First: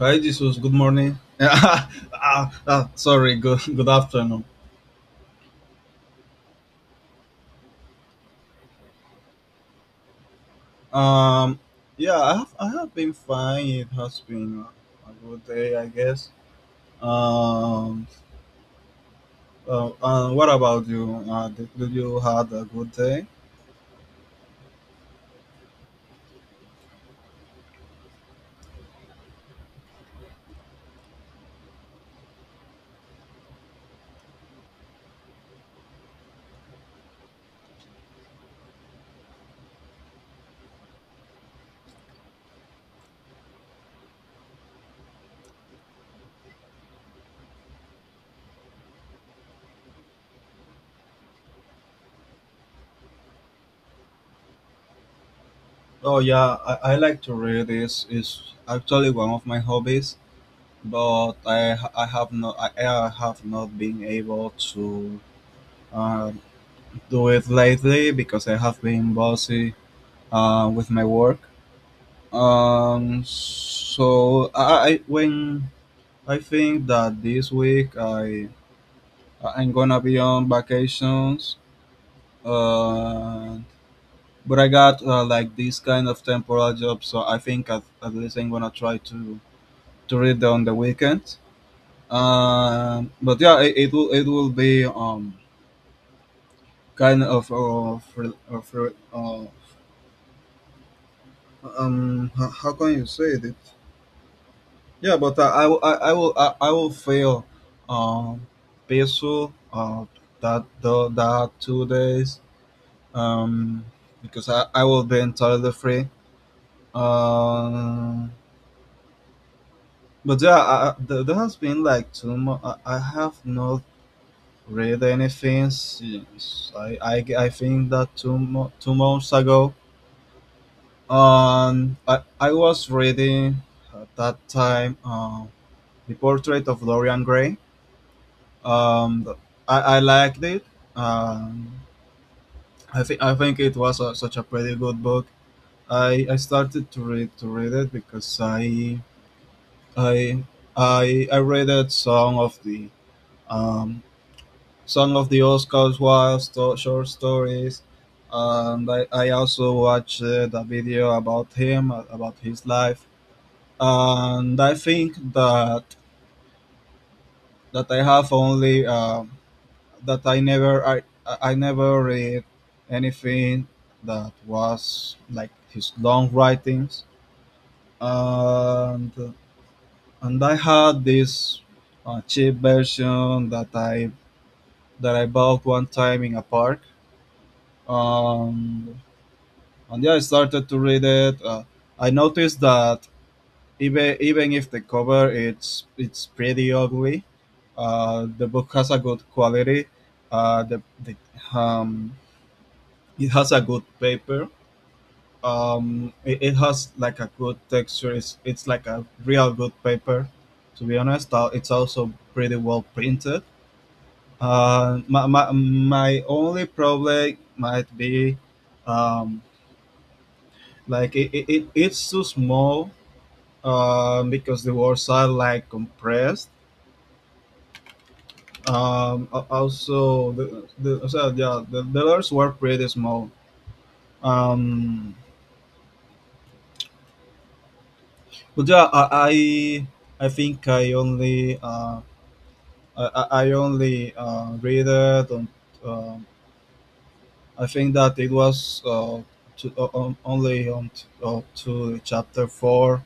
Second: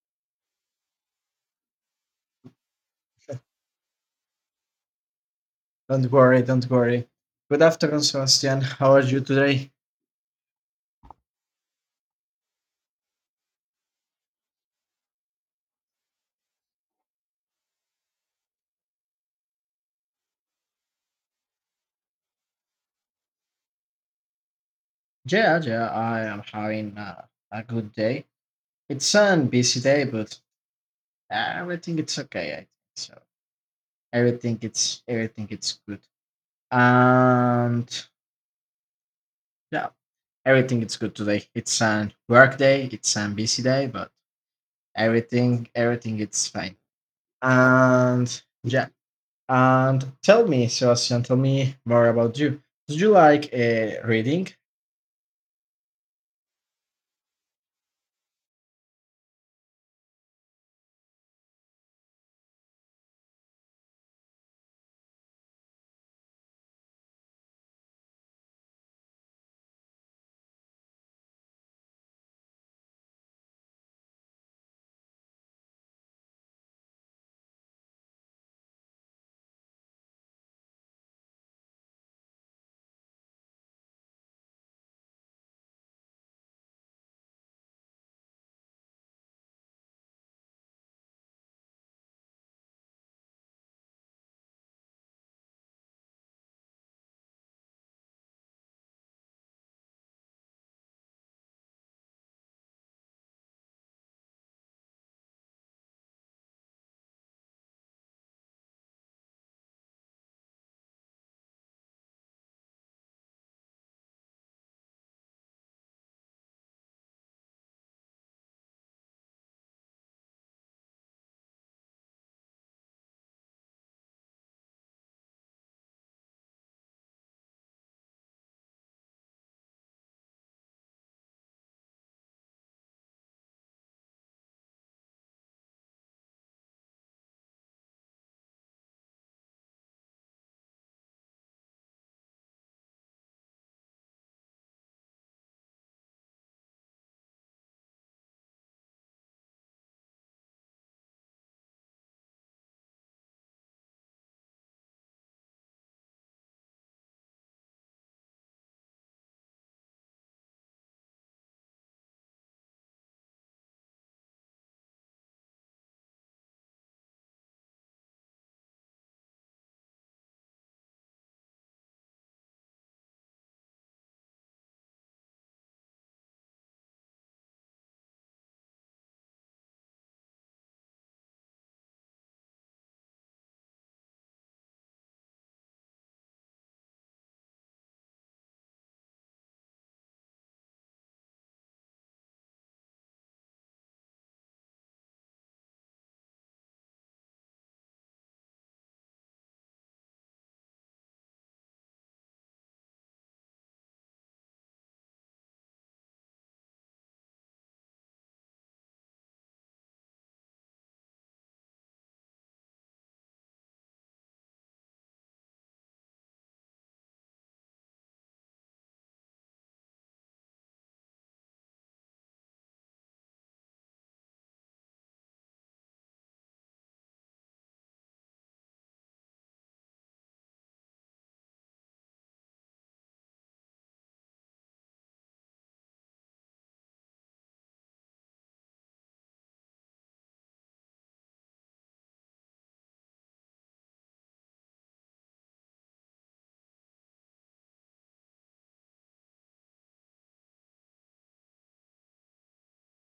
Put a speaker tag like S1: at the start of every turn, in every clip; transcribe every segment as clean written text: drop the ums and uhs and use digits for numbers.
S1: Hi, Jesus. Good morning. Sorry. Good afternoon.
S2: Don't worry, don't worry. Good afternoon, Sebastian. How are you today?
S1: Um, yeah, I have been fine. It has been a good day, I guess. Um, and what about you? Did you had a good day?
S2: Yeah, yeah, I am having a good day. It's a busy day, but everything it's okay. I think so. Everything it's good, and yeah, everything it's good today. It's a work day. It's a busy day, but everything it's fine. And yeah, and tell me, Sebastian, tell me more about you. Do you like reading?
S1: Oh yeah, I like to read. It's is actually one of my hobbies, but I have not been able to uh, do it lately because I have been busy with my work. I when I think that this week I'm gonna be on vacations. Uh, but I got like this kind of temporal job, so I think at least I'm gonna try to read on the weekend. But yeah, it will it will be kind of, how can you say it? Yeah, but I, I will I will fail um peso that the that 2 days um because I will be entirely free. um but yeah, there has been like I have not read anything since I think that 2 months ago. I was reading at that time the portrait of Dorian Gray. Um, I liked it. Um, I think it was such a pretty good book. I started to read it because I I read it um, some of the Oscar Wilde short stories, and I also watched a video about him, about his life, and I think that that I have only that I never I never read anything that was like his long writings, and and I had this cheap version that I bought one time in a park, um, and yeah, I started to read it. I noticed that even even if the cover it's pretty ugly, the book has a good quality. The um, It has a good paper. It has like a good texture. It's like a real good paper, to be honest. It's also pretty well printed. My only problem might be, um, like it's too small, because the words are like compressed. Also, yeah, the letters were pretty small. Um, But yeah, I think I only, I only read it on. Um, I think that it was, only to chapter four.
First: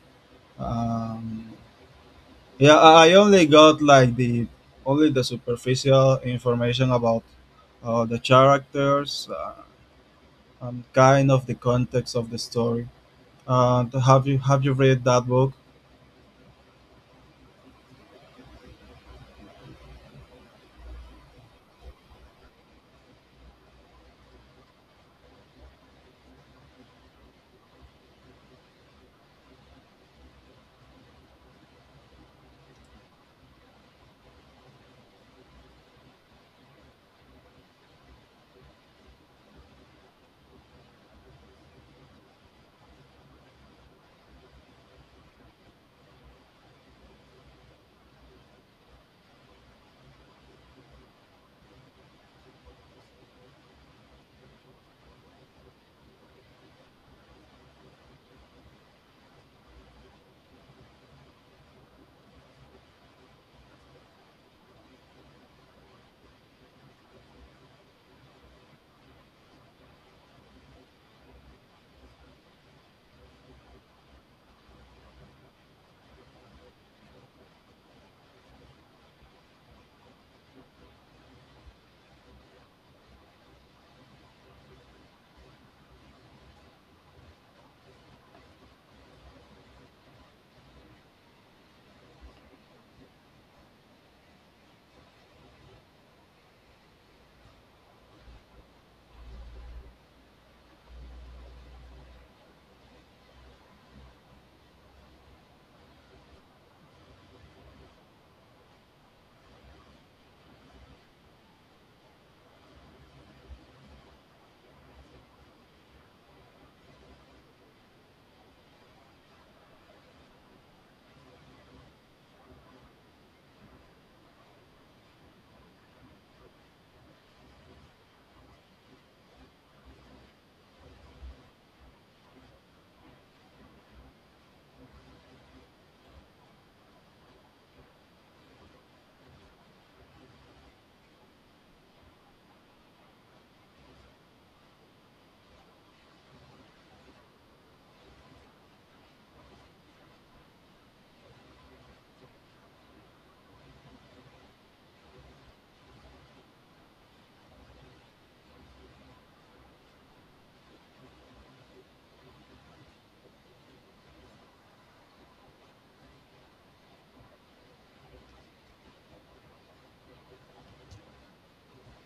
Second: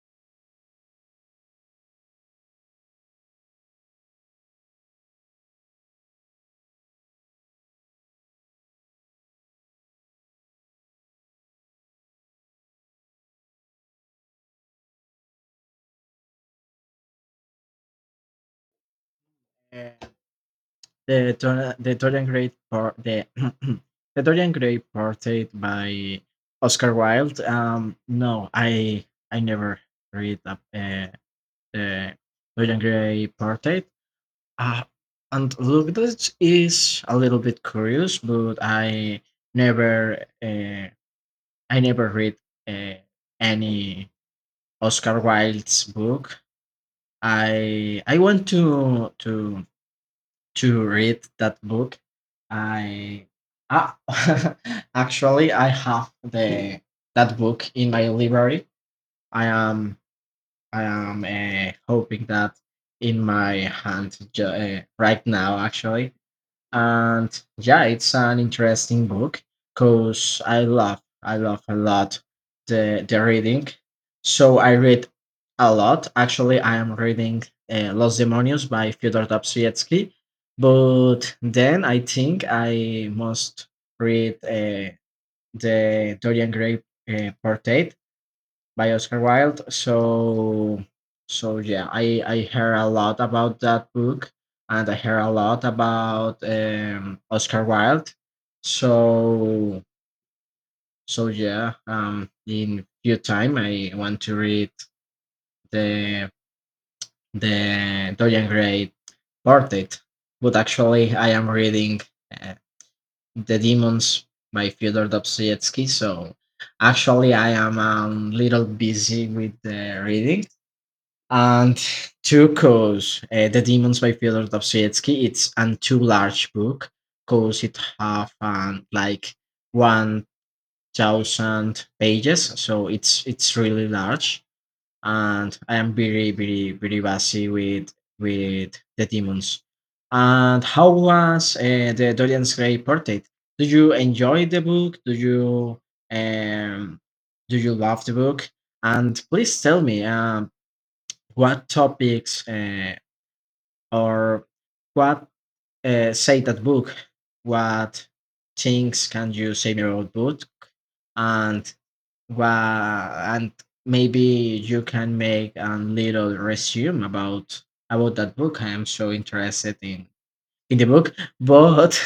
S1: Um, yeah, I only got like the only the superficial information about the characters, and kind of the context of the story. Have you read that book?
S2: Eh, the Dorian Gray the Dorian Gray portrait by Oscar Wilde. No, I never read the Dorian Gray portrait. Uh, and look, this is a little bit curious, but never uh, I never read uh, any Oscar Wilde's book. I want to read that book. I ah, actually I have the that book in my library. I am I am hoping that in my hand right now. Actually, and yeah, it's an interesting book because I love a lot the reading. So I read a lot. Actually, I am reading Los Demonios by Fyodor Dostoevsky. But then I think I must read the Dorian Gray portrait by Oscar Wilde. So yeah, I heard a lot about that book, and I heard a lot about Oscar Wilde. So so yeah, in few time I want to read the the Dorian Gray portrait, but actually I am reading uh, The Demons by Fyodor Dostoevsky. So actually I am a little busy with the reading. And two, cause The Demons by Fyodor Dostoevsky, it's an too large book, cause it have like 1,000 pages, so it's really large. And I am very, very, very busy with The Demons. And how was the Dorian Gray portrait? Do you enjoy the book? Um, do you love the book? And please tell me, what topics or what say that book? What things can you say about book? And and maybe you can make a little resume about that book. I am so interested in the book, but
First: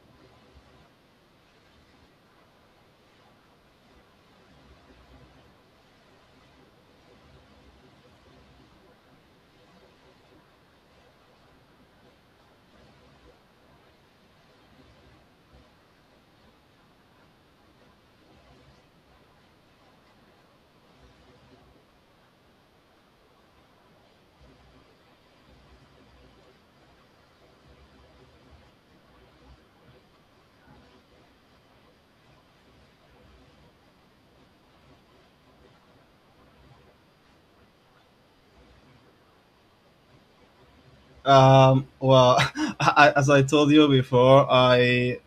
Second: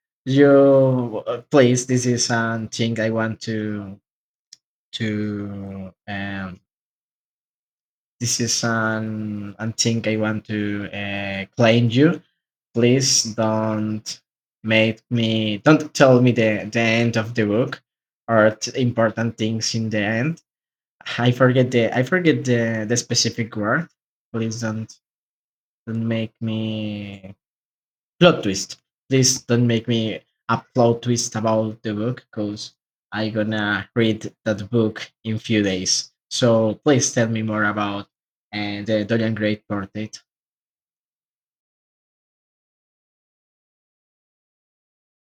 S2: you please, this is something I want to to um, this is an antique I want to claim you. Please don't make me don't tell me the end of the book or important things in the end. I forget the specific word. Please don't make me plot twist. Please don't make me a plot twist about the book because I gonna read that book in few days. So please tell me more about the Dorian Gray portrait.
S1: Well, I, as I told you before, I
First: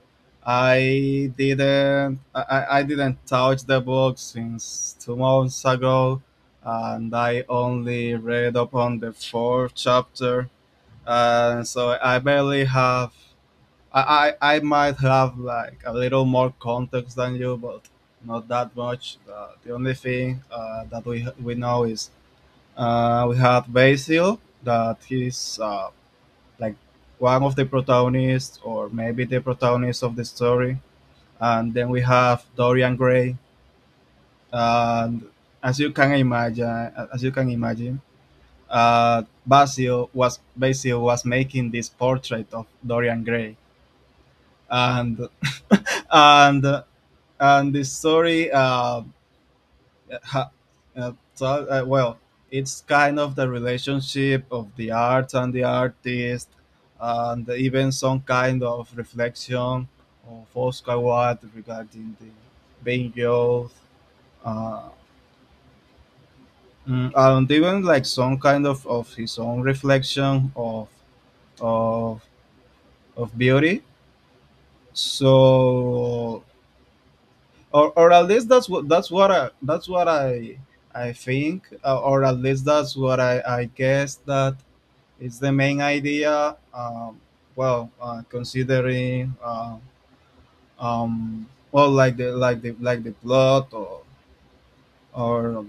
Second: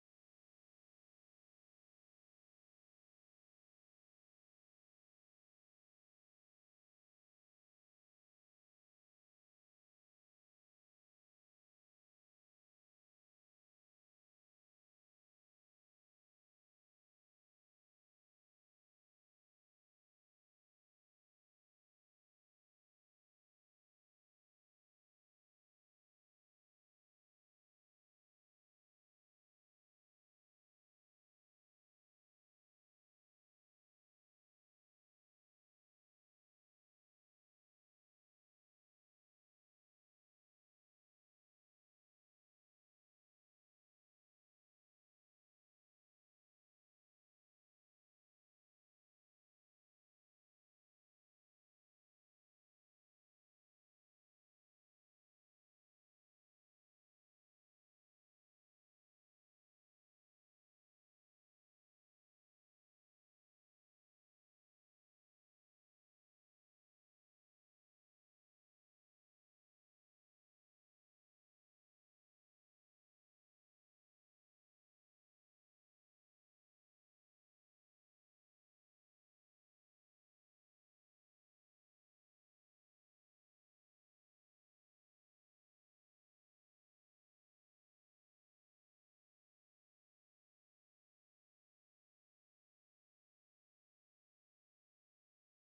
S1: I didn't I, I didn't touch the book since 2 months ago, and I only read up on the fourth chapter, and so I barely have. I might have like a little more context than you, but not that much. The only thing that we know is, we had Basil that he's, like one of the protagonists, or maybe the protagonist of the story. And then we have Dorian Gray. And as you can imagine, as you can imagine, Basil was making this portrait of Dorian Gray, and and and the story, Uh, ha- well, it's kind of the relationship of the arts and the artist, and even some kind of reflection of Oscar Wilde regarding the being youth, uh, and even like some kind of his own reflection of of of beauty. So, or at least that's what I think, or at least that's what I guess that it's the main idea. Well, considering um, well, like the like the like the plot, or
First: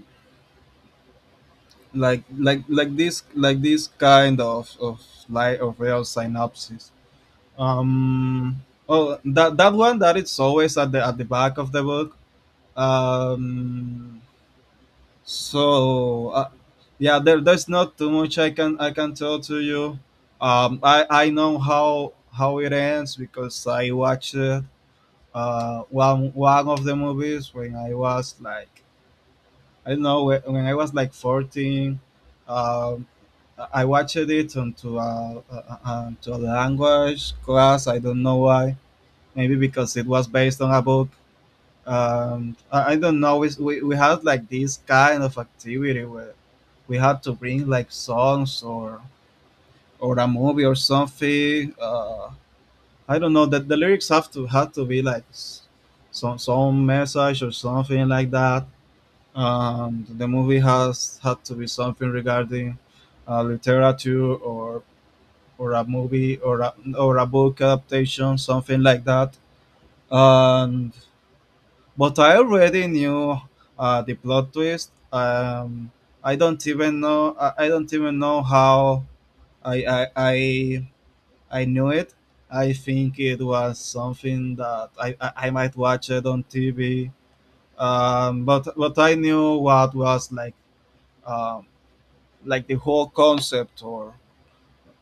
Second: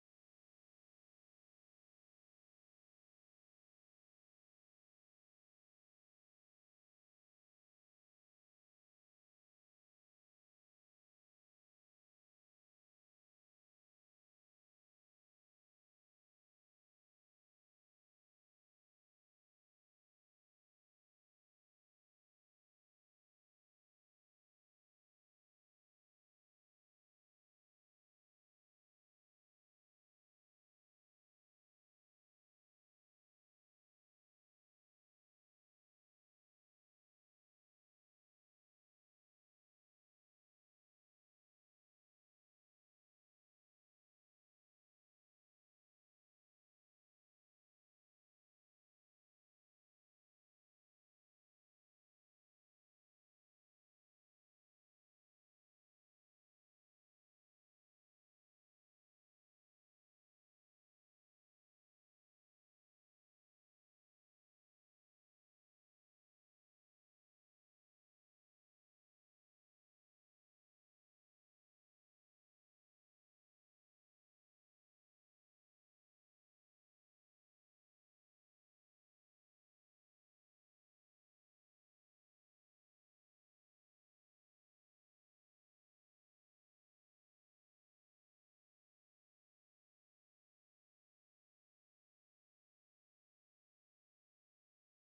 S1: like this kind of like of real synopsis. Um, oh, that one that it's always at the back of the book. Um, So uh, yeah, there's not too much I can tell to you. I know how it ends because I watched one one of the movies when I was like I don't know when I was like 14. Um, I watched it onto a, onto a language class. I don't know why. Maybe because it was based on a book. I don't know it's, we had like this kind of activity where we had to bring like songs or a movie or something. I don't know that the lyrics have to be like some message or something like that. The movie has had to be something regarding literature, or a movie or or a book adaptation, something like that. And. But I already knew the plot twist. I don't even know. I don't even know how I, I I I knew it. I think it was something that I might watch it on TV. But I knew what was like, um, like the whole concept,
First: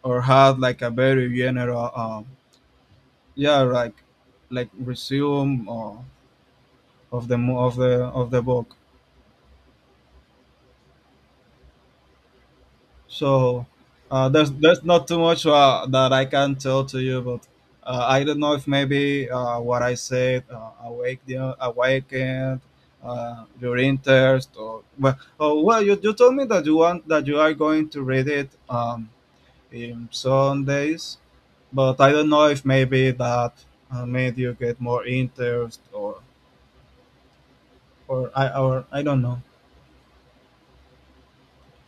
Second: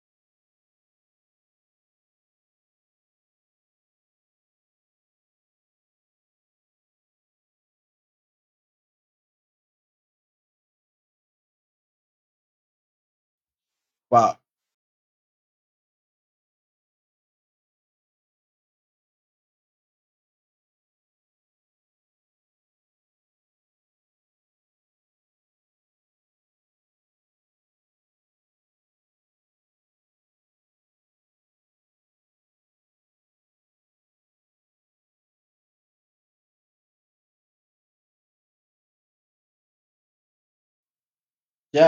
S1: or had like a very general, yeah, like resume, of of the book. So
S2: Wow.
S1: there's not too much that I can tell to you, but I don't know if maybe what I said awakened your interest, or well, oh, well, you told me that you are going to read it, in Sundays, but I don't know if maybe that made you get more interest, or or I don't know.
S2: Yeah,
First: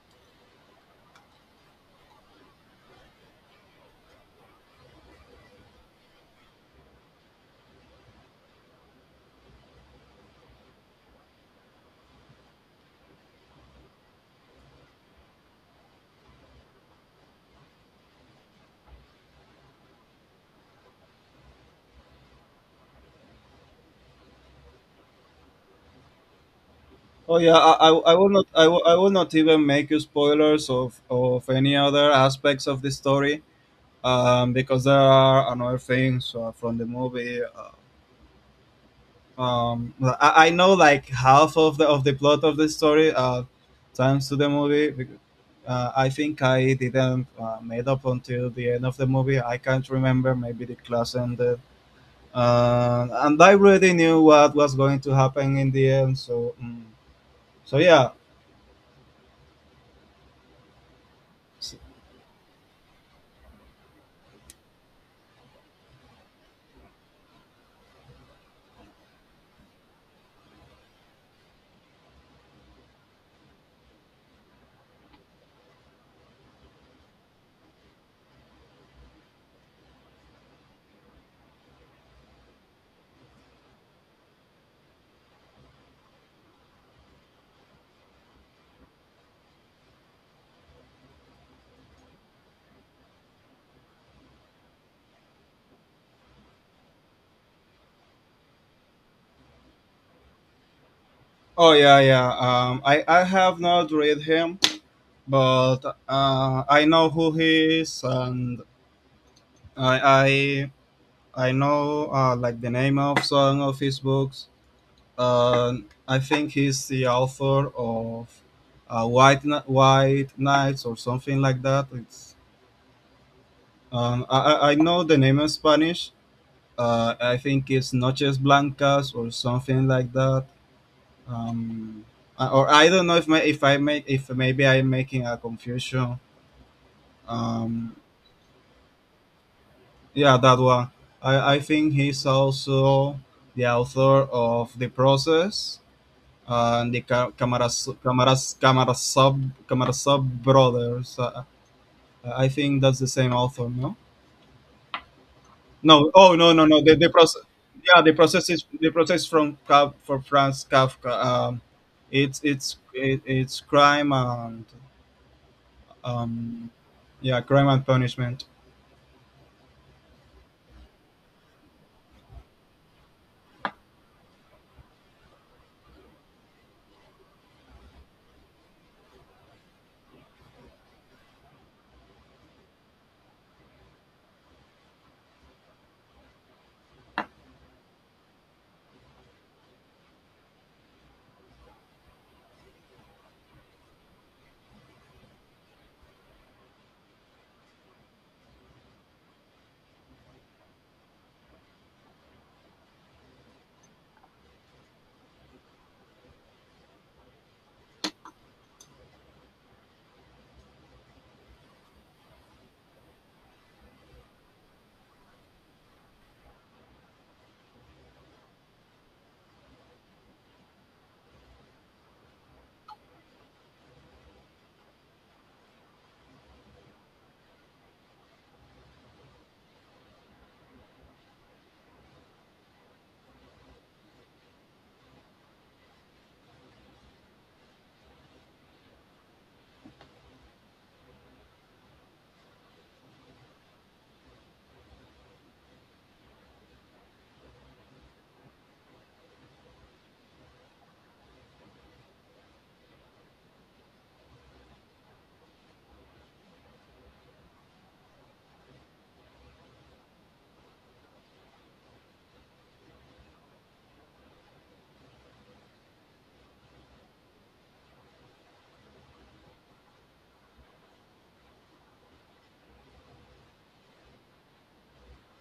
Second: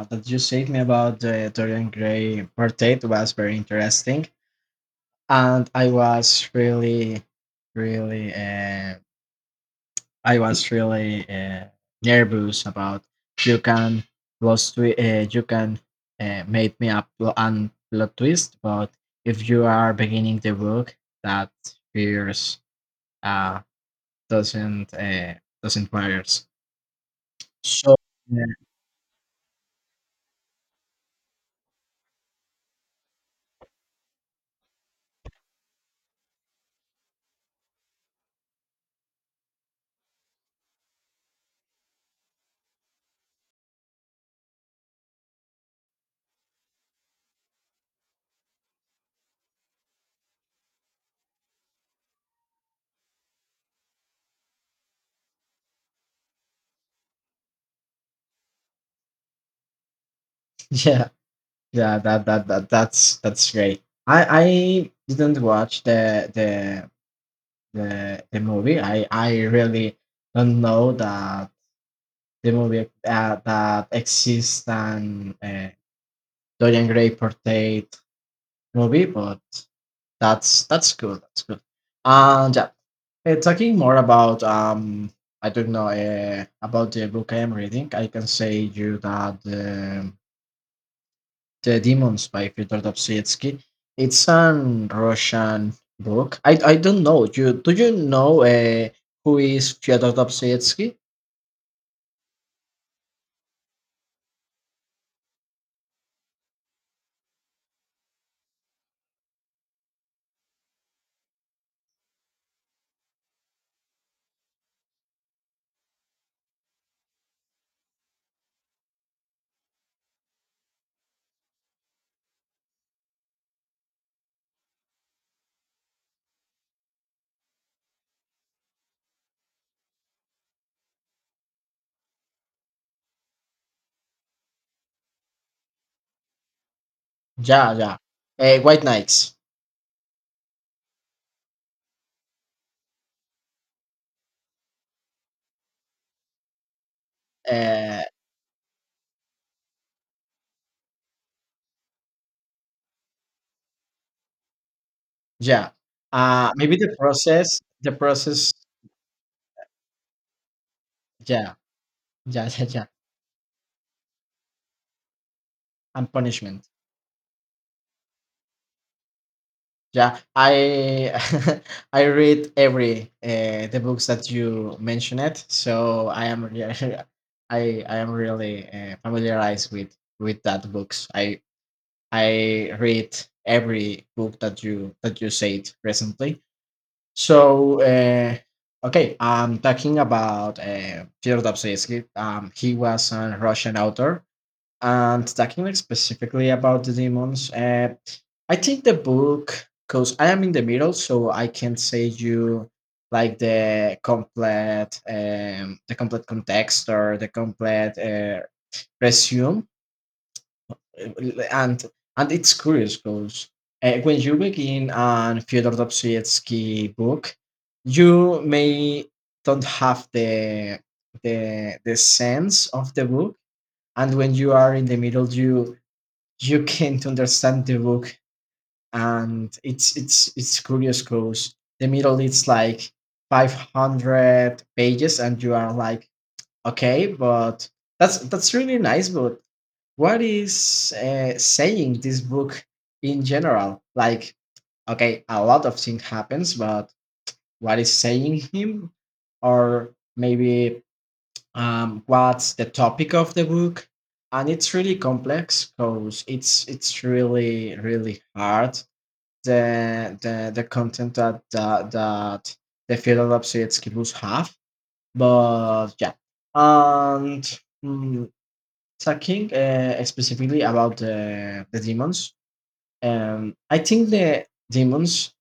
S2: that you said me about the Dorian Gray portrait was very interesting, and I was really, really uh, I was really nervous about you can you can make me a pl- and plot twist, but if you are beginning the book, that fears uh, doesn't uh, doesn't matters.
S1: Oh yeah,
S2: So
S1: I will
S2: yeah,
S1: not I will not even make you spoilers of any other aspects of the story, because there are another things from the movie. I know like half of the plot of the story, thanks to the movie. I think I didn't made up until the end of the movie. I can't remember. Maybe the class ended, and I already knew what was going to happen in the end. So yeah.
S2: yeah, yeah, that's that's great. I didn't watch the movie. I really don't know that the movie that exists and Dorian Gray portrayed movie, but that's cool. That's good. And yeah, talking more about I don't know about the book I am reading. I can say you that the Demons by Fyodor Dostoevsky. It's an Russian book. I don't know. You do you know who is Fyodor Dostoevsky?
S1: Oh yeah, yeah. I have not read him, but I know who he is, and I I I know, like the name of some of his books. I think he's the author of White Knights or something like that. It's, I know the name in Spanish. I think it's Noches Blancas or something like that. Um, or I don't know if my, if I make if maybe I'm making a confusion.
S2: Yeah,
S1: Um,
S2: yeah. White Knights.
S1: yeah, that one. I think he's also the author of The Process and the
S2: Uh,
S1: Camaras Sub Camaras Sub Brothers. I think that's the same author, no?
S2: Yeah.
S1: No. Oh no no
S2: Maybe
S1: no.
S2: the
S1: The process.
S2: process, the
S1: Yeah, the process
S2: process.
S1: is the process from Kaf for Franz Kafka.
S2: Yeah,
S1: It's
S2: yeah, yeah, yeah.
S1: it's crime and
S2: And punishment.
S1: um yeah, crime and punishment.
S2: Yeah, I I read every the books that you mentioned it, so I am really familiarized with that books. I read every book that you said recently. So okay, I'm talking about Fyodor Dostoevsky. He was a Russian author and talking like specifically about the demons, I think the book because I am in the middle so I can say you like the complete context or the complete resume. And and it's curious because when you begin on Fyodor Dostoevsky book you may don't have the sense of the book and when you are in the middle you you can't understand the book and it's it's curious because the middle it's like 500 pages and you are like okay but that's really nice but what is saying this book in general like okay a lot of things happens but what is saying him or maybe, what's the topic of the book and it's really complex because it's really really hard the content that that the Fyodor Dostoevsky have, but yeah. And talking specifically about the demons, I think the demons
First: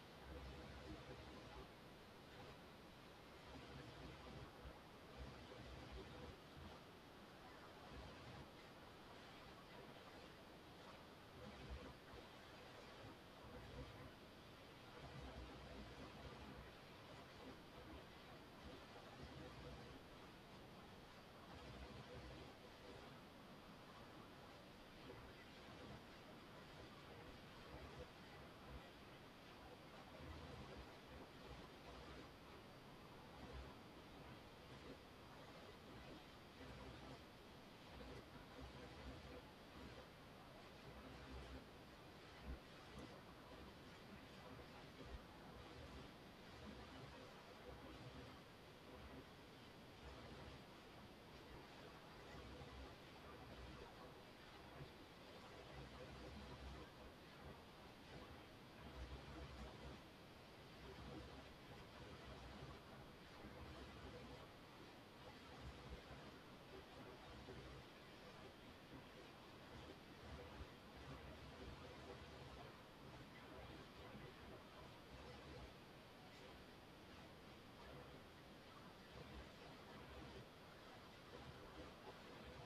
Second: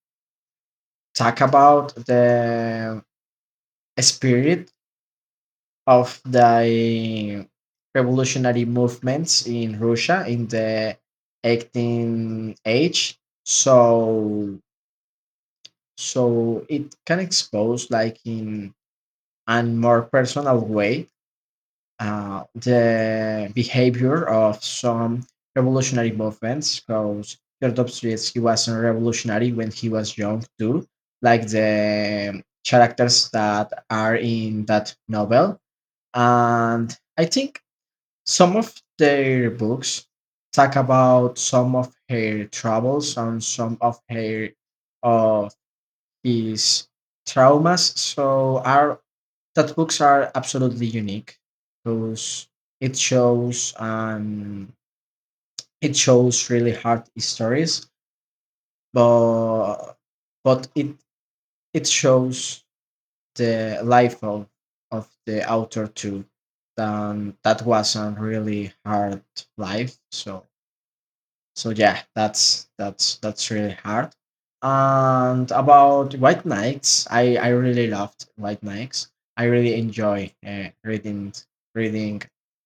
S2: talk about the spirit of the revolutionary movements in Russia in the 18th age. So so it can expose like in a more personal way the behavior of some revolutionary movements because Dostoevsky was a revolutionary when he was young too, like the characters that are in that novel. And I think some of their books talk about some of her troubles and some of her of his traumas. So our that books are absolutely unique because it shows um it shows really hard stories, but but it shows the life of the author too. That was a really hard life. So yeah, that's that's really hard. And about White Nights, I really loved White Nights. I really enjoy reading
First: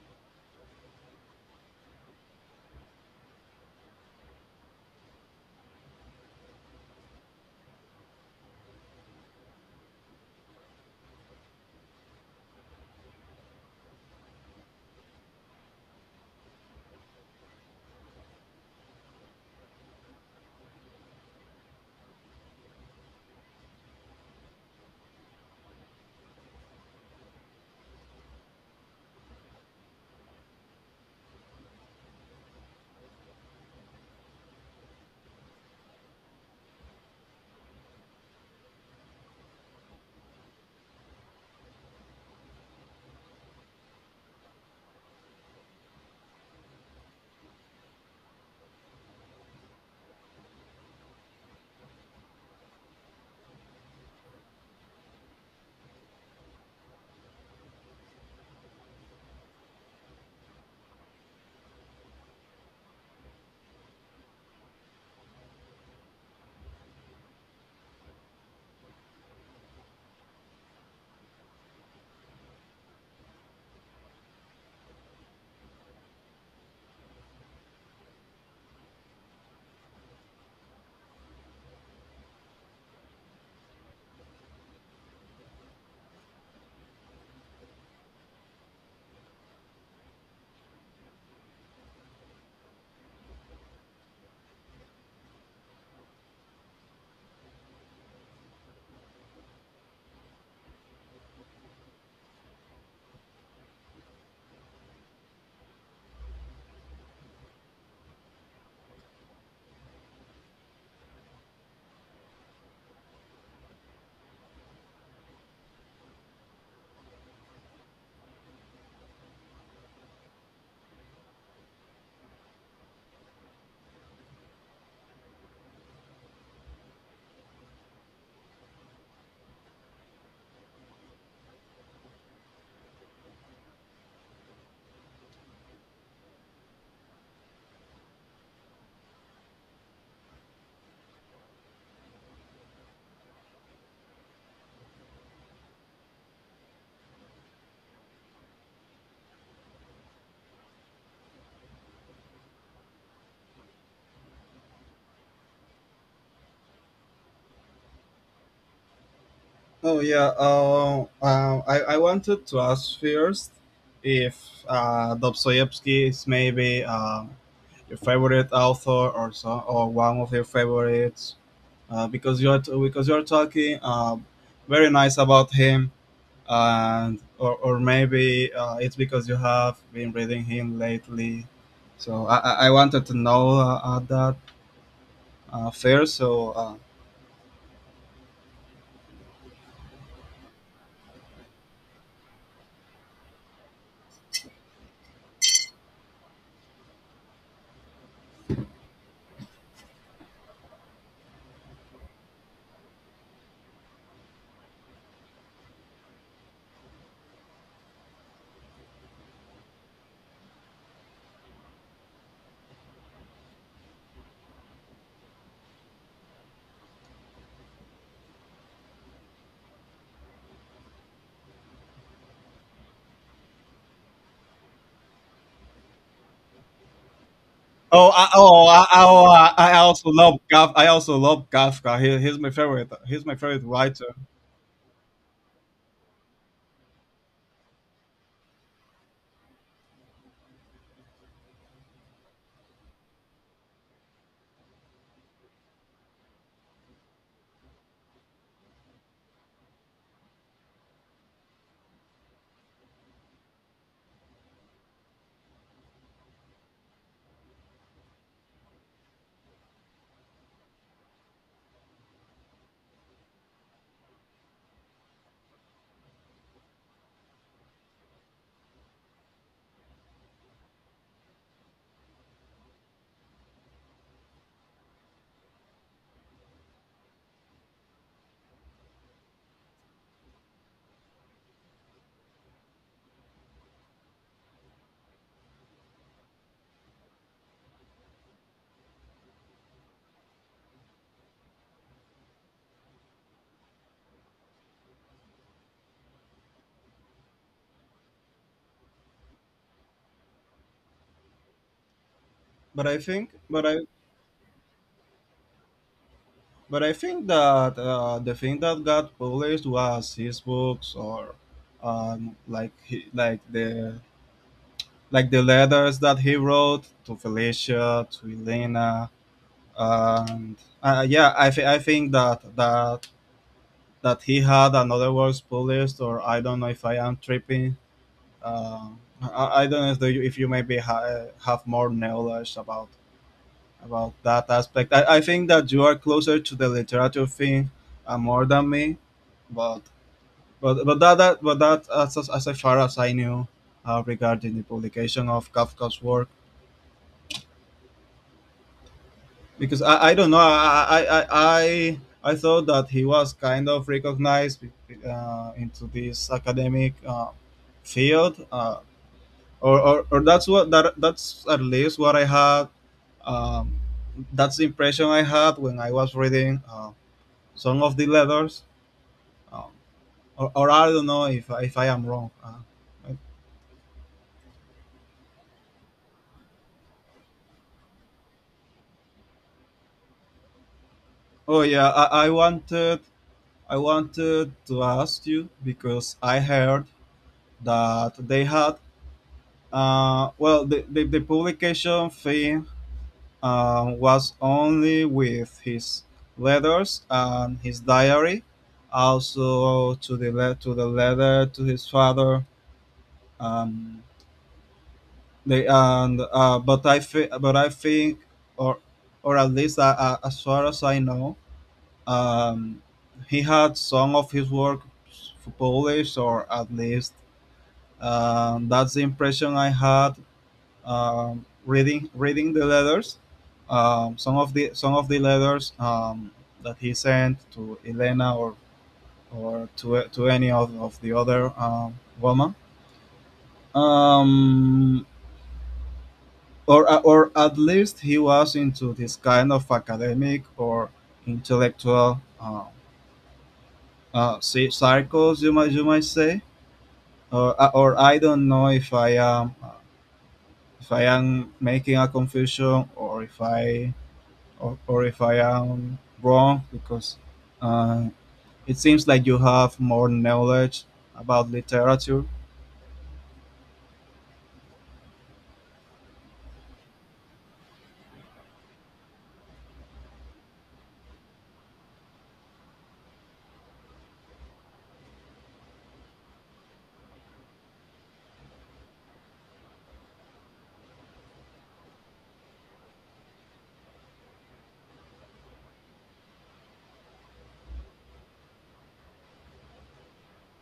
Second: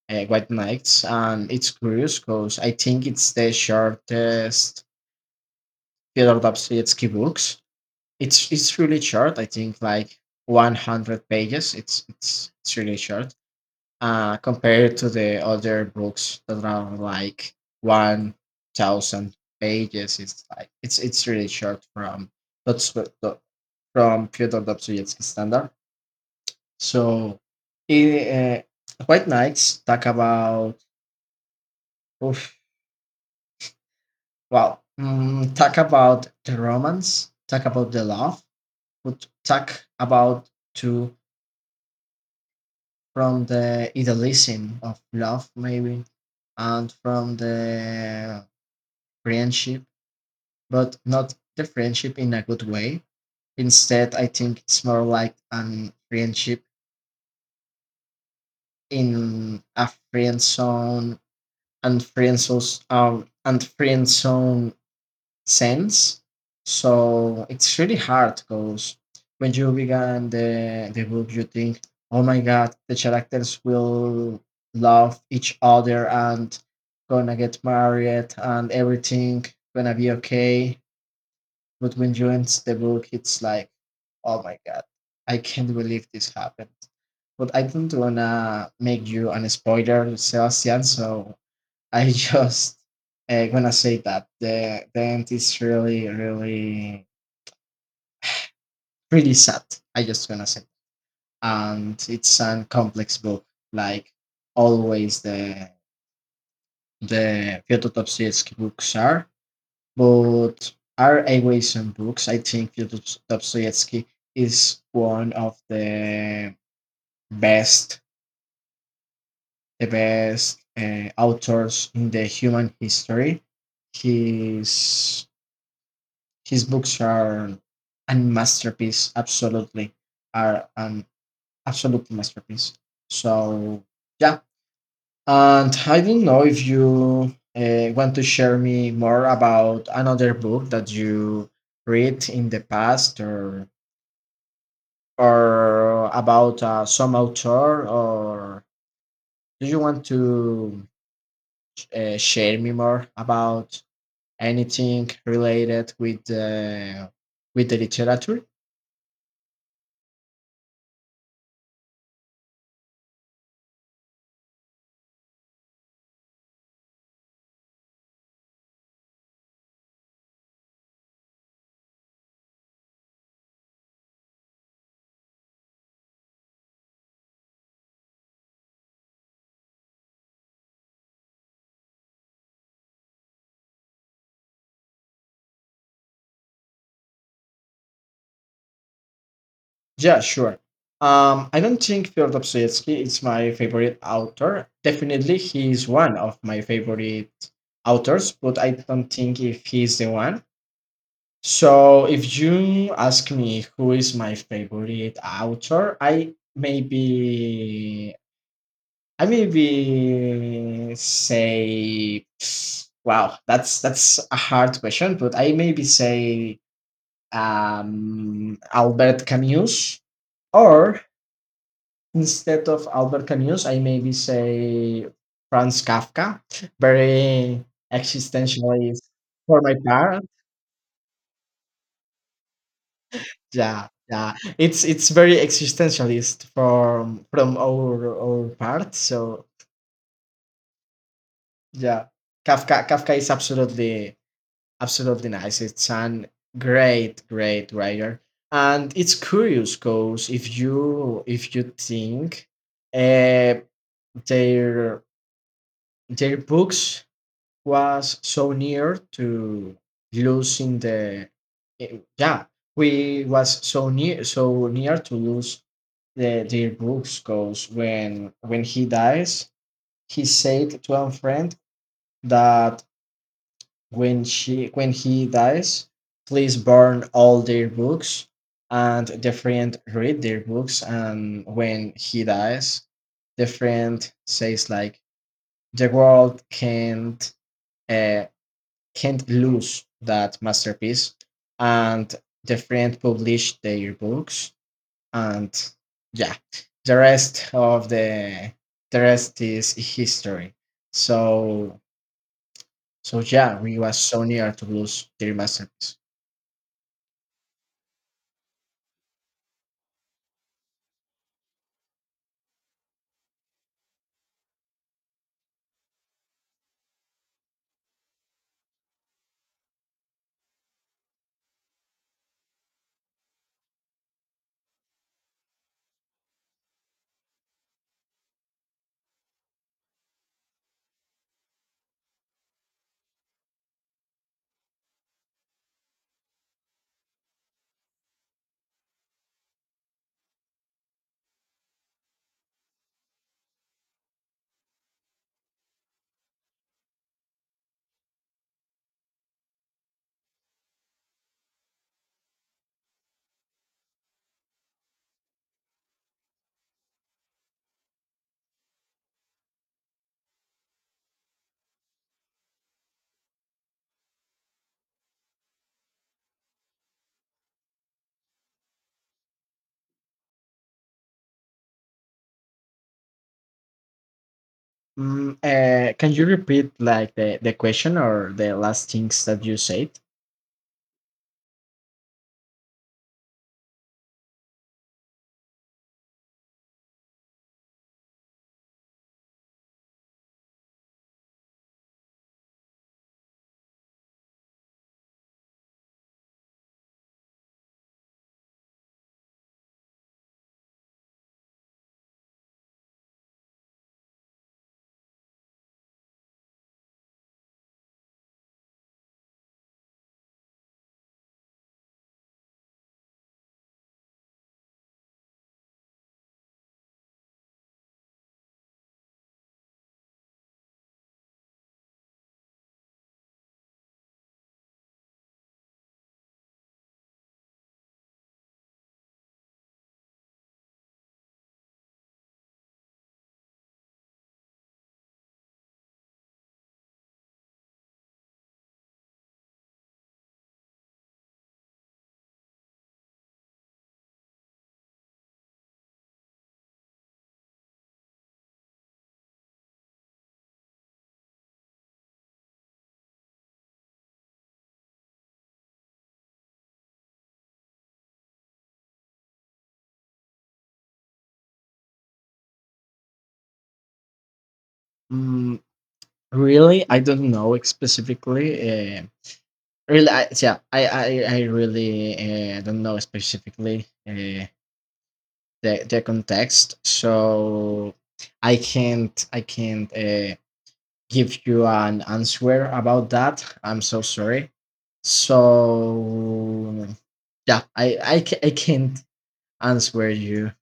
S2: White Nights, and it's curious because I think it's the shortest Fyodor Dostoevsky books. It's really short. I think like 100 pages. It's really short compared to the other books that are like 1,000 pages. It's like it's really short from that's what the- from Fyodor Dostoevsky standard. So, eh, White Knights talk about oof, talk about the romance, talk about the love, but talk about to from the idealism of love maybe, and from the friendship, but not the friendship in a good way. Instead, I think it's more like an friendship in a friend zone and friend zone sense. So it's really hard because when you began the book, you think, oh my god, the characters will love each other and gonna get married and everything gonna be okay. But when you end the book, it's like, oh my god, I can't believe this happened. But I don't wanna make you an spoiler, Sebastian. So I just gonna say that the end is really, really, pretty sad. I just gonna say, and it's a complex book, like always the Fyodor Dostoevsky books are. But are aways books, I think Fyodor Dostoevsky is one of best, the best authors in the human history. His his books are a masterpiece. Absolutely, are an absolute masterpiece. So yeah, and I don't know if you want to share me more about another book that you read in the past or about some author, or do you want to share me more about anything related with the literature?
S1: I wanted to ask first if Dostoevsky is maybe, your favorite author or so, or one of your favorites, because you're talking, very nice about him, and or maybe it's because you have been reading him lately. I wanted to know, that, first. Uh,
S2: Yeah, sure. I don't think Fyodor Dostoevsky is my favorite author. Definitely, he is one of my favorite authors, but I don't think if he's the one. So, if you ask me who is my favorite author, I maybe say, wow, that's a hard question, but I maybe say Albert Camus or instead of Albert Camus, I maybe say Franz Kafka, very existentialist for
S1: I
S2: my
S1: also
S2: parents.
S1: love Kafka. I also love Kafka. He's my favorite. He's my favorite
S2: Yeah,
S1: writer.
S2: yeah. It's very existentialist from our part. So yeah, Kafka is absolutely absolutely nice. It's an great great writer, and it's curious because if you think, uh, their their books was so near to losing the yeah we was so near to lose their books because when he dies he said to a friend that when he dies please burn all their books and the friend read their books and when he dies the friend says like the world can't eh, can't lose that masterpiece. And the friend published their books, and yeah, the rest of the the rest is history. So
S1: But I
S2: so
S1: think,
S2: yeah,
S1: but
S2: we
S1: I,
S2: was so near to lose their masterpiece.
S1: but I think that the thing that got published was his books, or um, like he, like the like the letters that he wrote to Felicia, to Elena, and yeah, I think that he had another works published, or I don't know if I am tripping. I don't know if you maybe have more knowledge about that aspect. I think that you are closer to the literature thing, more than me, but but that, that but that, as far as I knew, regarding the publication of Kafka's work, because I don't know I thought that he was kind of recognized, into this academic, field. Or that's what that's at least what I had. Um, that's the impression I had when I was reading some of the letters, um, or I don't know if I am wrong. Uh,
S2: Can you repeat like the question or the last things that you said?
S1: oh yeah, I wanted to ask you because I heard that they had well the publication fee and was only with his letters and his diary, also to the to the letter to his father. Um, they and but I think, or or at least as far as I know, um, he had some of his work published, or at least, that's the impression I had reading the letters. Some of the letters that he sent to Elena or to any of the other woman. Um, or at least he was into this kind of academic or intellectual uh, circles, you might say, or I don't know if I am making a confusion, or if I am wrong, because uh, it seems like you have more knowledge about literature.
S2: Mm, Really, I don't know specifically. Really, I, yeah, I really don't know specifically the context so I can't give you an answer about that. I'm so sorry, so yeah I can't answer you.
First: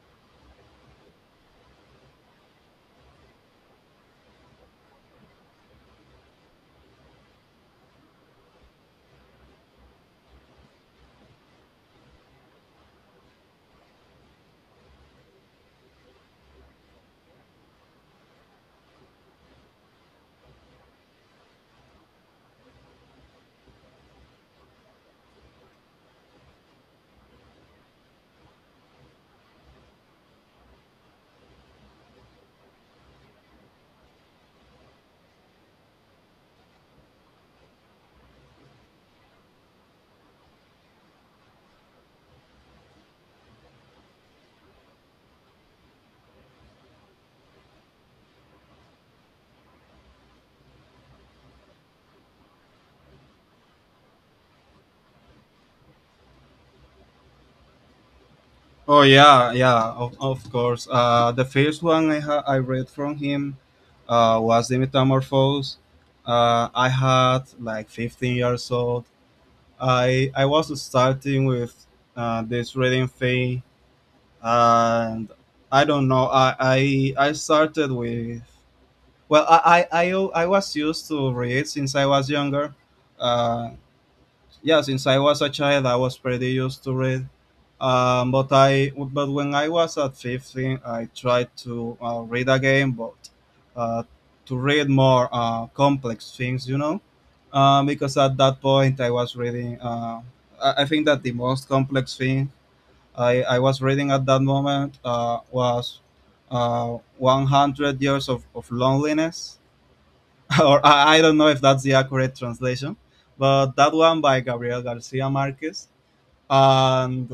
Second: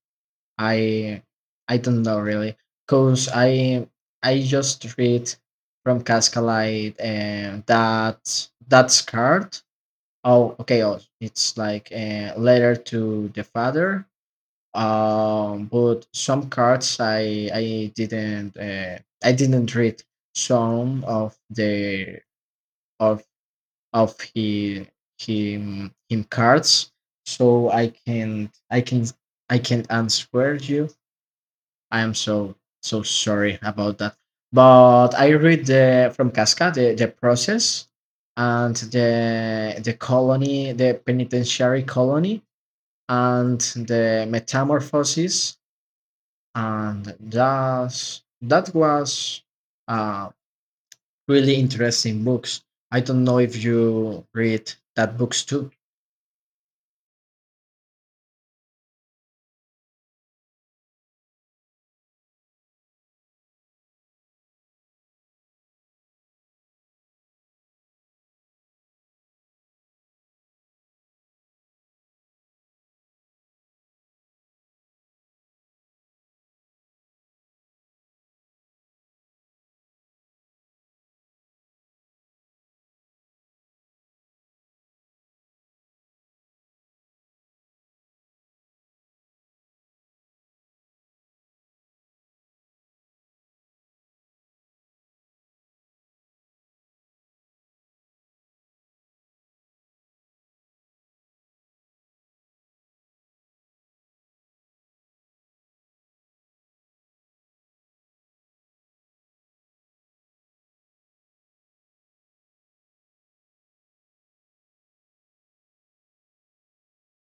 S2: I i don't know really because I just read from cascalite and that's card. Oh, okay, oh, it's like a letter to the father. But some cards I didn't read some of the of of he him cards, so I can't answer you. I am so so sorry about that. But I read the from casca the process and the colony the penitentiary colony and the metamorphosis, and that was a really interesting books. I don't know if you read that books too.
S1: Oh yeah, yeah, of course. The first one I read from him was the Metamorphose. I had like 15 years old. I was starting with this reading thing, and I don't know. I started with. Well, I was used to read since I was younger. Uh, yeah, since I was a child, I was pretty used to read. But when I was at 15, I tried to read again, but uh, to read more complex things, you know, because at that point I was reading. I think that the most complex thing I was reading at that moment was 100 years of loneliness or I don't know if that's the accurate translation, but that one by Gabriel Garcia Marquez and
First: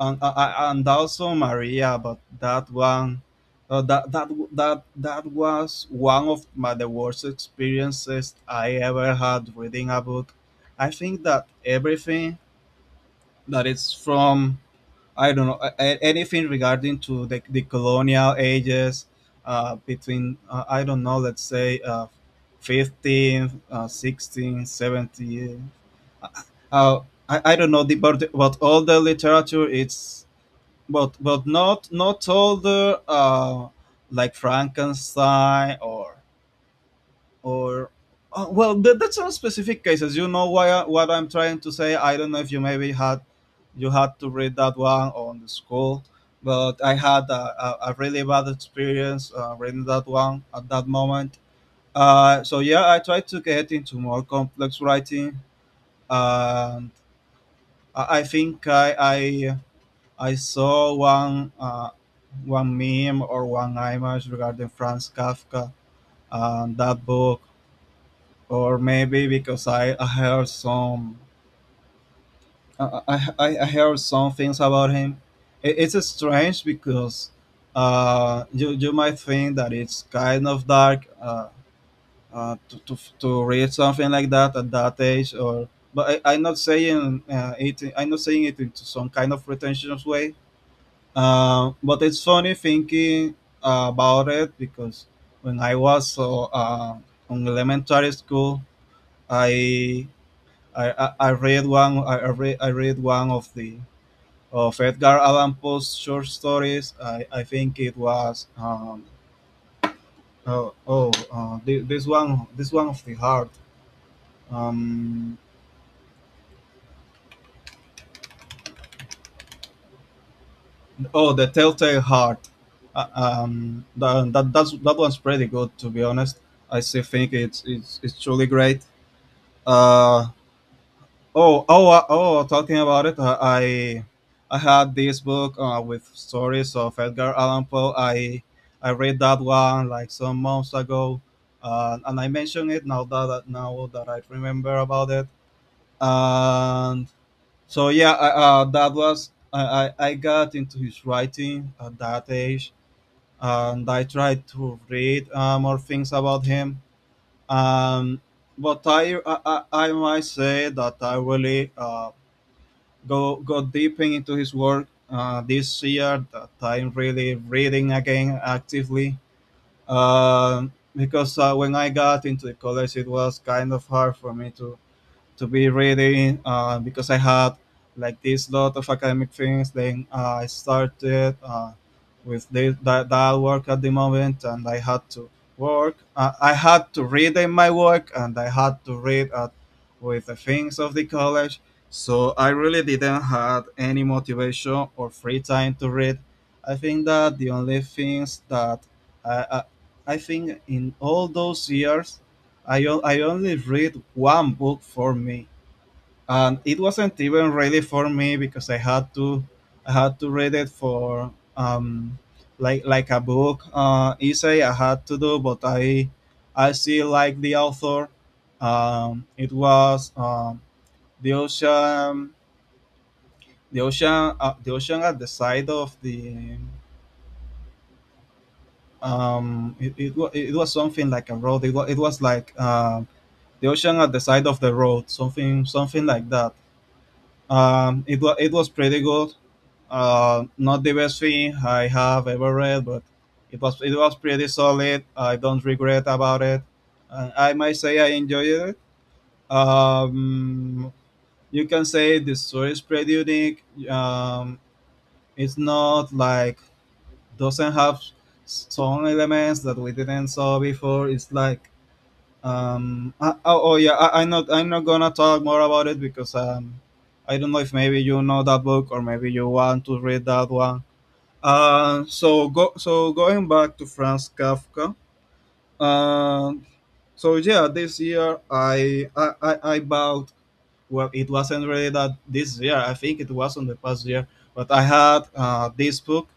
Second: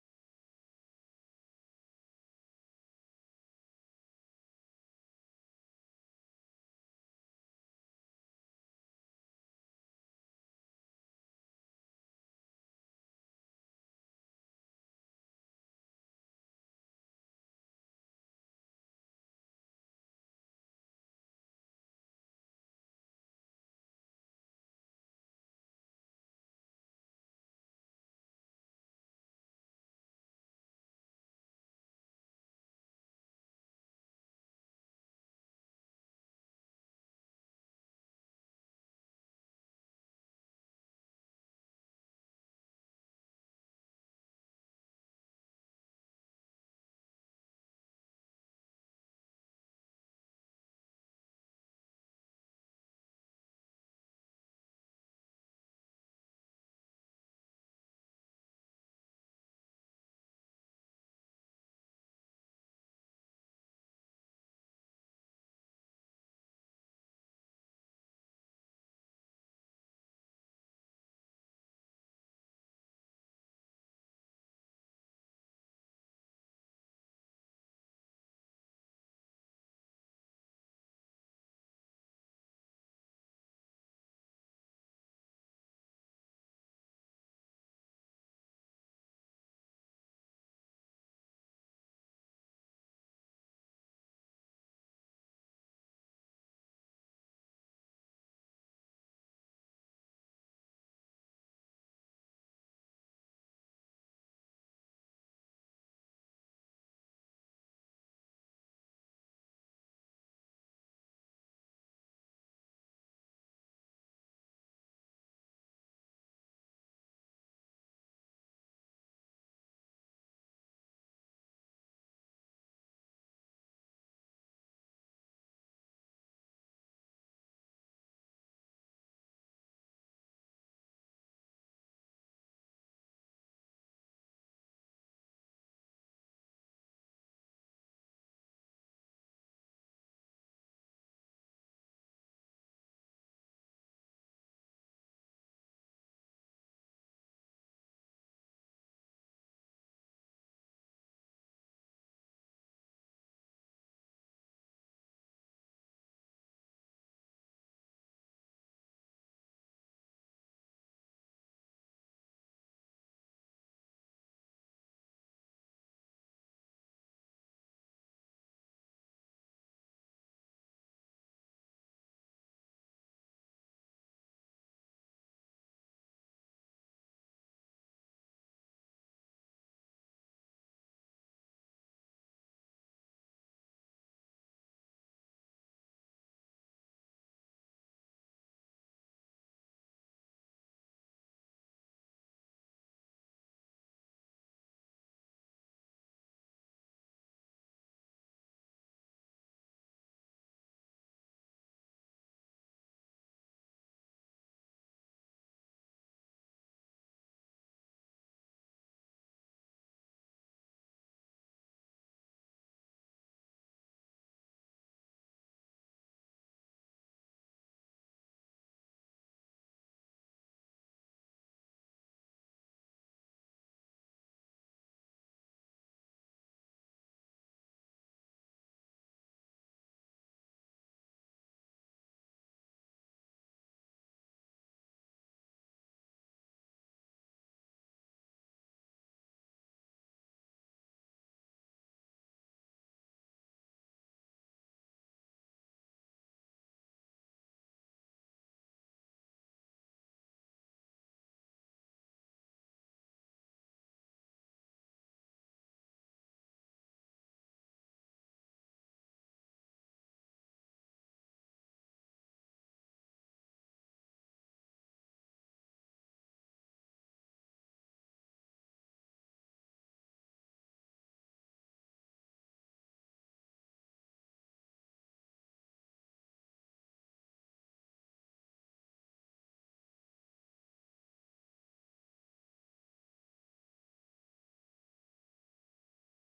S1: and and also Maria, but that one. That was one of my the worst experiences I ever had reading a book. I think that everything that is from I don't know anything regarding to the colonial ages between I don't know, let's say 15 16 70. Uh, I don't know but all the literature it's but not all the like Frankenstein or oh, well, that's not specific cases, you know, what I'm trying to say. I don't know if you maybe had, you had to read that one on the school, but I had a really bad experience reading that one at that moment. So yeah, I tried to get into more complex writing. And I think I saw one one meme or one image regarding Franz Kafka and that book. Or maybe because I heard some things about him. It's strange because you might think that it's kind of dark to read something like that at that age, or but I'm not saying it. I'm not saying it into some kind of pretentious way. But it's funny thinking about it because when I was on elementary school, I I read one of Edgar Allan Poe's short stories. I think it was this one of the heart, um, oh, the Telltale Heart. That one's pretty good, to be honest. I still think it's truly great. Uh, Oh, oh, oh! Talking about it, I had this book with stories of Edgar Allan Poe. I read that one like some months ago, and I mentioned it now now that I remember about it. And so yeah, I, that was I got into his writing at that age, and I tried to read more things about him. Um, but I might say that I really go deep into his work this year that I'm really reading again actively. Because when I got into the college, it was kind of hard for me to be reading because I had like this lot of academic things. Then I started with that work at the moment, and I had to work. I had to read in my work, and I had to read with the things of the college. So I really didn't have any motivation or free time to read. I think that the only things that I, I, I think, in all those years I only read one book for me, and it wasn't even really for me because I had to read it for like a book essay I had to do, but I still like the author. It was the ocean the ocean at the side of the — it was something like a road, it was like the ocean at the side of the road, something like that. It was pretty good. Not the best thing I have ever read, but it was pretty solid. I don't regret about it. And I might say I enjoyed it. Um, you can say the story is pretty unique. Um, it's not like doesn't have some elements that we didn't saw before. It's like oh yeah, I'm not gonna talk more about it because I don't know if maybe you know that book or maybe you want to read that one. So going back to Franz Kafka. Uh, so yeah, this year I bought. Well, it wasn't really that this year. I think it was on the past year, but I had this book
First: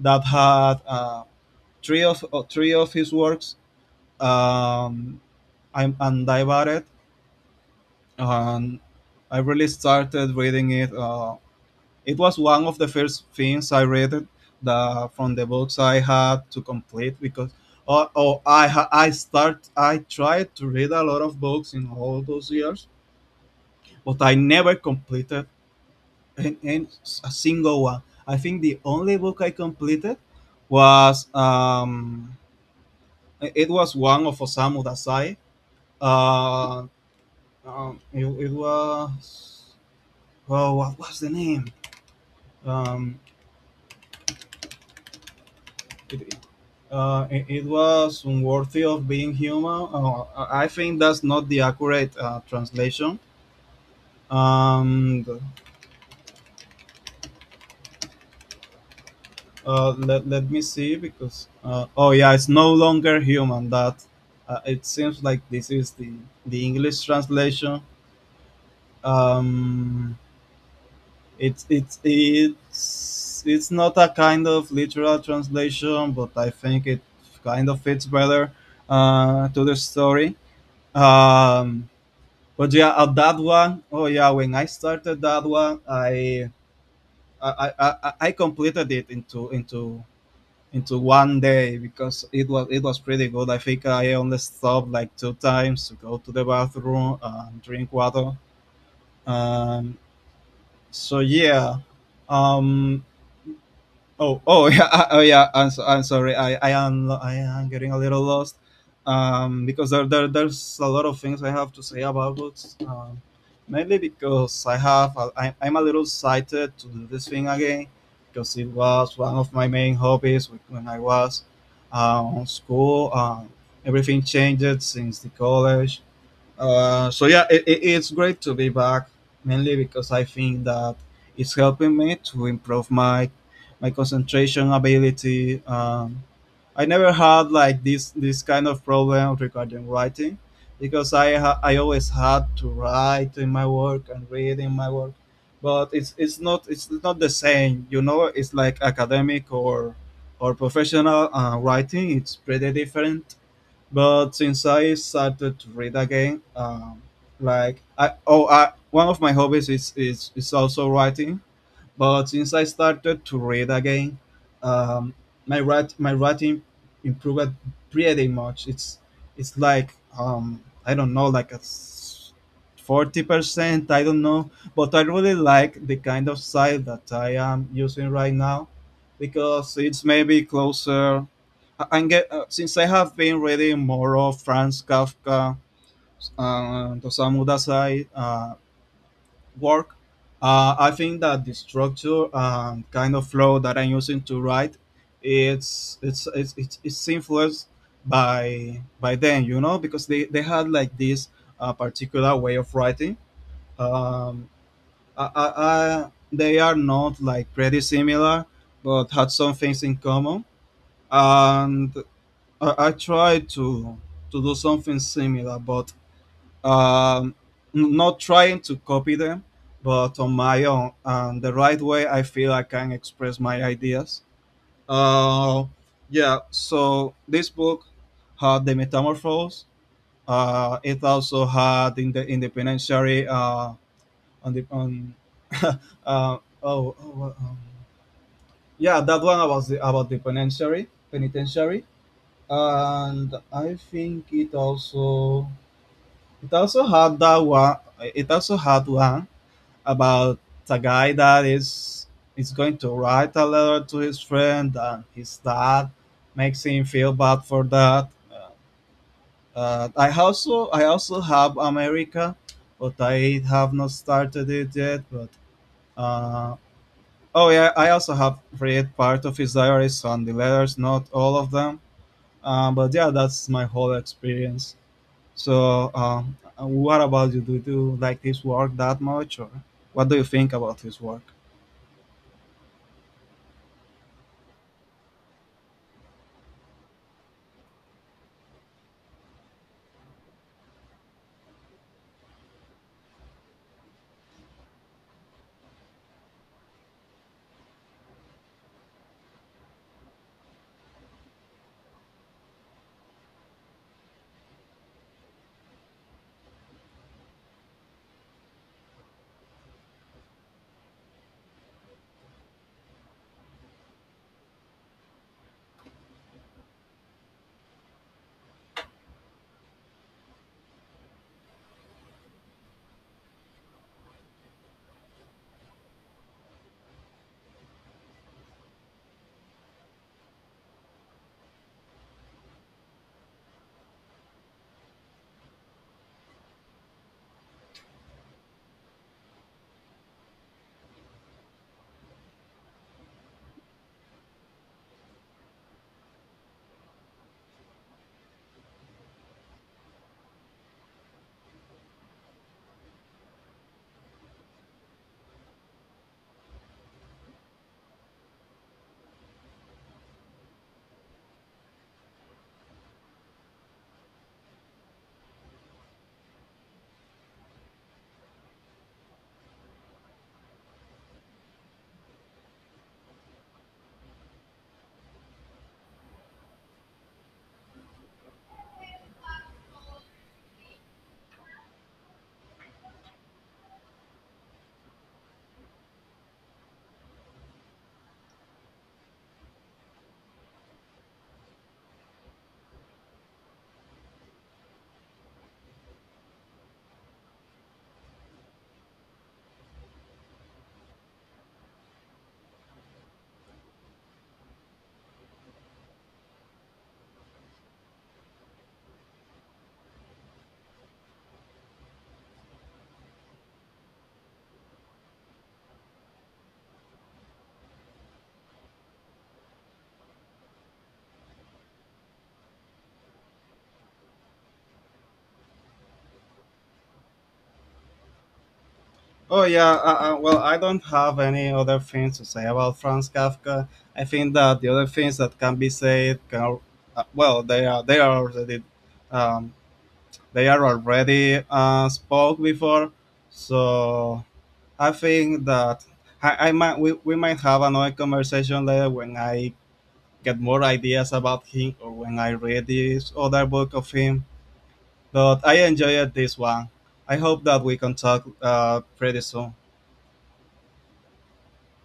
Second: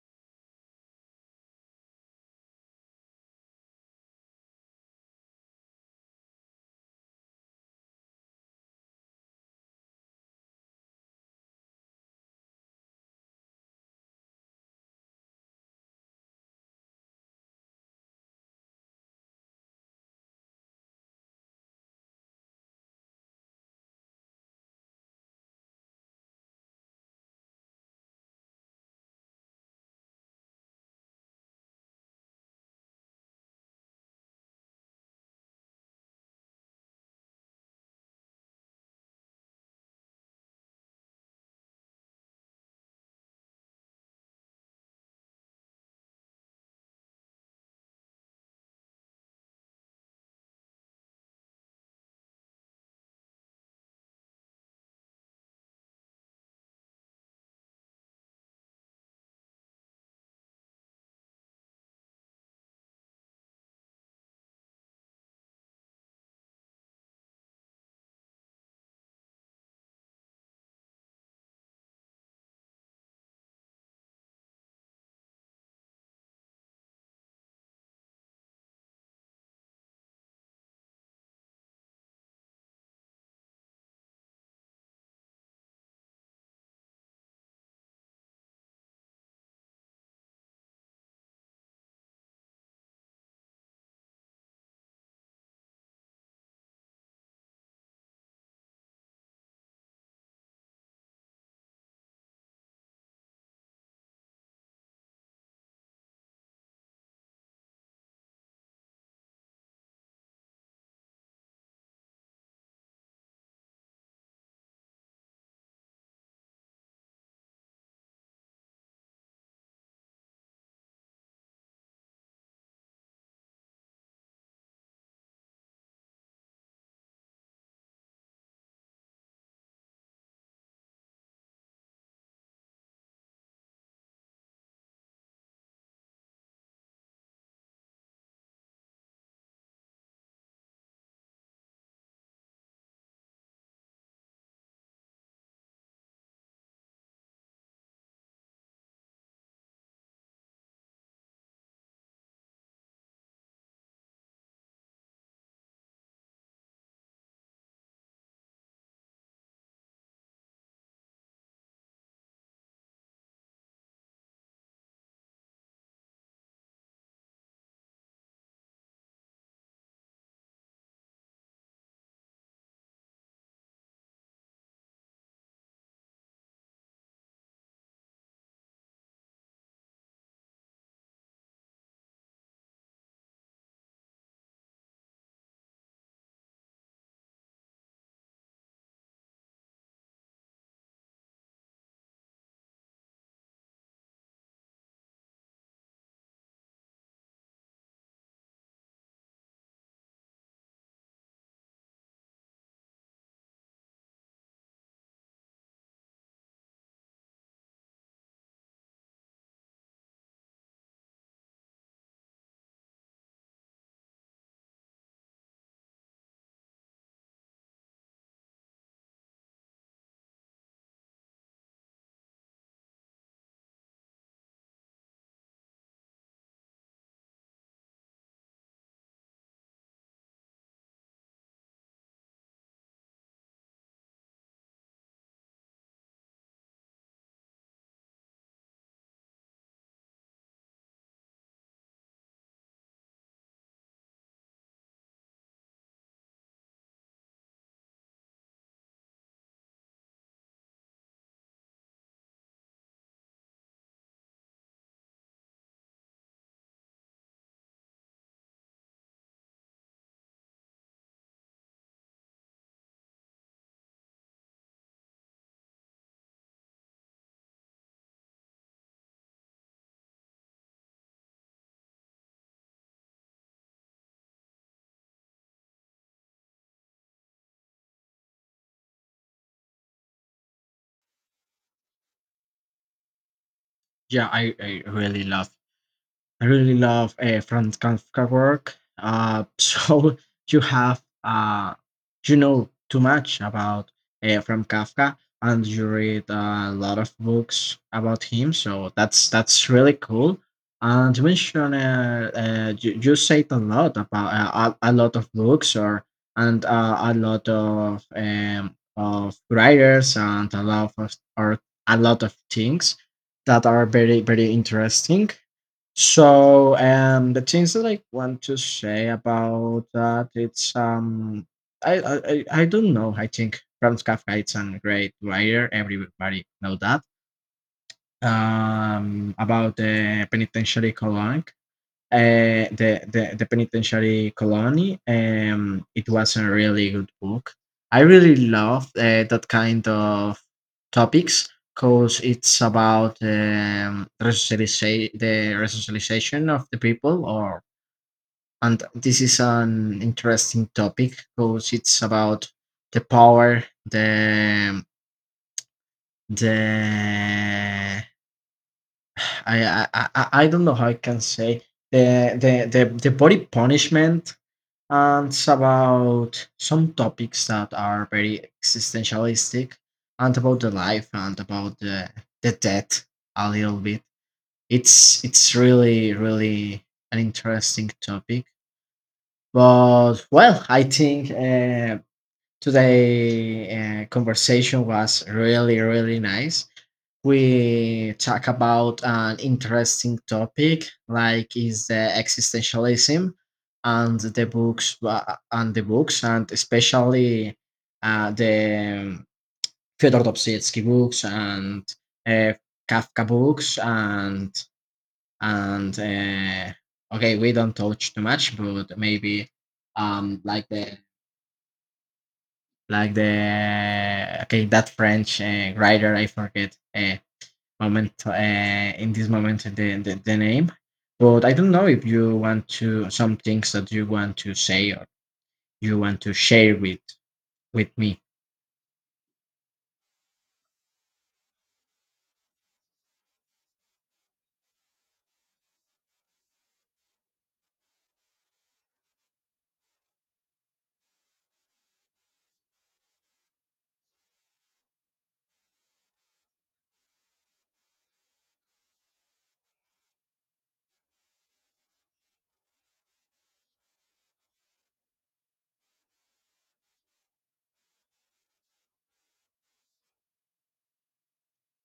S1: that had three of his works. Um, I'm and I bought it, and I really started reading it. It was one of the first things I read it, the from the books I had to complete because oh, oh I ha- I start I tried to read a lot of books in all those years, but I never completed an, an, a single one. I think the only book I completed was um, was one of Osamu Dazai. Uh, it was oh what was the name? um, it, it was unworthy of being human. I think that's not the accurate translation. And let me see because oh yeah, it's no longer human. That it seems like this is the English translation. Um, it's not a kind of literal translation, but I think it kind of fits better to the story. Um, But yeah, that one, oh yeah, when I started that one, I, I, I completed it into one day because it was pretty good. I think I only stopped like two times to go to the bathroom and drink water. Um, so yeah, um, oh, oh oh yeah. I'm sorry. I am getting a little lost, because there's a lot of things I have to say about books. Mainly because I'm a little excited to do this thing again, because it was one of my main hobbies when I was on school. Everything changed since the college. So yeah, it's great to be back, mainly because I think that it's helping me to improve my concentration ability. I never had like this kind of problem regarding writing, because I always had to write in my work and read in my work, but it's not the same. You know, it's like academic or professional writing. It's pretty different, but since I started to read again, like I oh I one of my hobbies is also writing. But since I started to read again, um, my writing improved pretty much. It's like I don't know, like a 40%. I don't know, but I really like the kind of site that I am using right now because it's maybe closer. I- I'm get Since I have been reading more of Franz Kafka, Osamu Dazai, work, I think that the structure and kind of flow that I'm using to write, it's influenced by them, you know, because they had like this particular way of writing. Um, I, I, they are not like pretty similar, but had some things in common, and I tried to do something similar, but um, not trying to copy them, but on my own and the right way I feel I can express my ideas. Uh, yeah, so this book had the Metamorphose. It also had in the independentiary on the on uh, oh, oh, what— yeah, that one about the penitentiary. And I think it also had that one it also had one about a guy that is going to write a letter to his friend, and his dad makes him feel bad for that. I also have America, but I have not started it yet. But uh, oh yeah, I also have read part of his diaries and the letters, not all of them. But yeah, that's my whole experience. So, what about you? Do you like his work that much, or what do you think about his work?
S2: Yeah, I really love Franz Kafka work. So you have you know too much about from Kafka, and you read a lot of books about him. So that's really cool. And you mentioned you said a lot about a lot of books or and a lot of writers and a lot of or a lot of things that are very very interesting. So, the things that I want to say about that, it's I don't know. I think Franz Kafka is a great writer. Everybody know that. About the penitentiary colon the penitentiary colony. It was a really good book. I really love that kind of topics because it's about the resocialization of the people. Or and this is an interesting topic because it's about the power, the I don't know how I can say the body punishment. And about some topics that are very existentialistic and about the life and about the death a little bit. It's really really an interesting topic. But well, I think today conversation was really really nice. We talk about an interesting topic like is the existentialism and the books, and especially the Fyodor Dostoevsky books and uh, Kafka books, and okay we don't touch too much but maybe um like the like the okay that French writer I forget moment in this moment the name, but I don't know if you want to some things that you want to say or you want to share with me.
S1: Oh yeah, well, I don't have any other things to say about Franz Kafka. I think that the other things that can be said, well, um, they are already spoke before. So I think that we might have another conversation later when I get more ideas about him or when I read this other book of him. But I enjoyed this one. I hope that we can talk pretty soon.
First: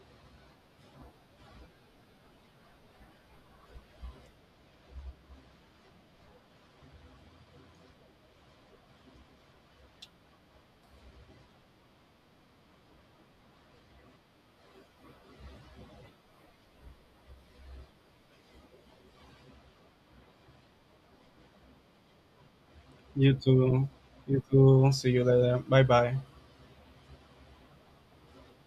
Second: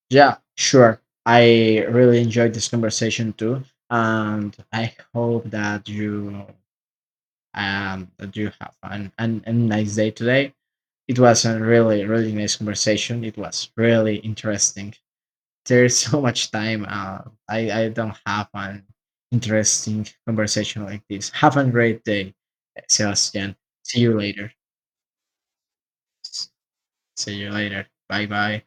S2: Yeah, sure. I really enjoyed this conversation too, and I hope that you have a nice day today. It was a really really nice conversation. It was really interesting. There's so much time. I don't have an interesting conversation like this. Have a great day,
S1: You
S2: Sebastian.
S1: too.
S2: See you
S1: You
S2: later.
S1: too. See you later. Bye bye.
S2: See you later. Bye bye.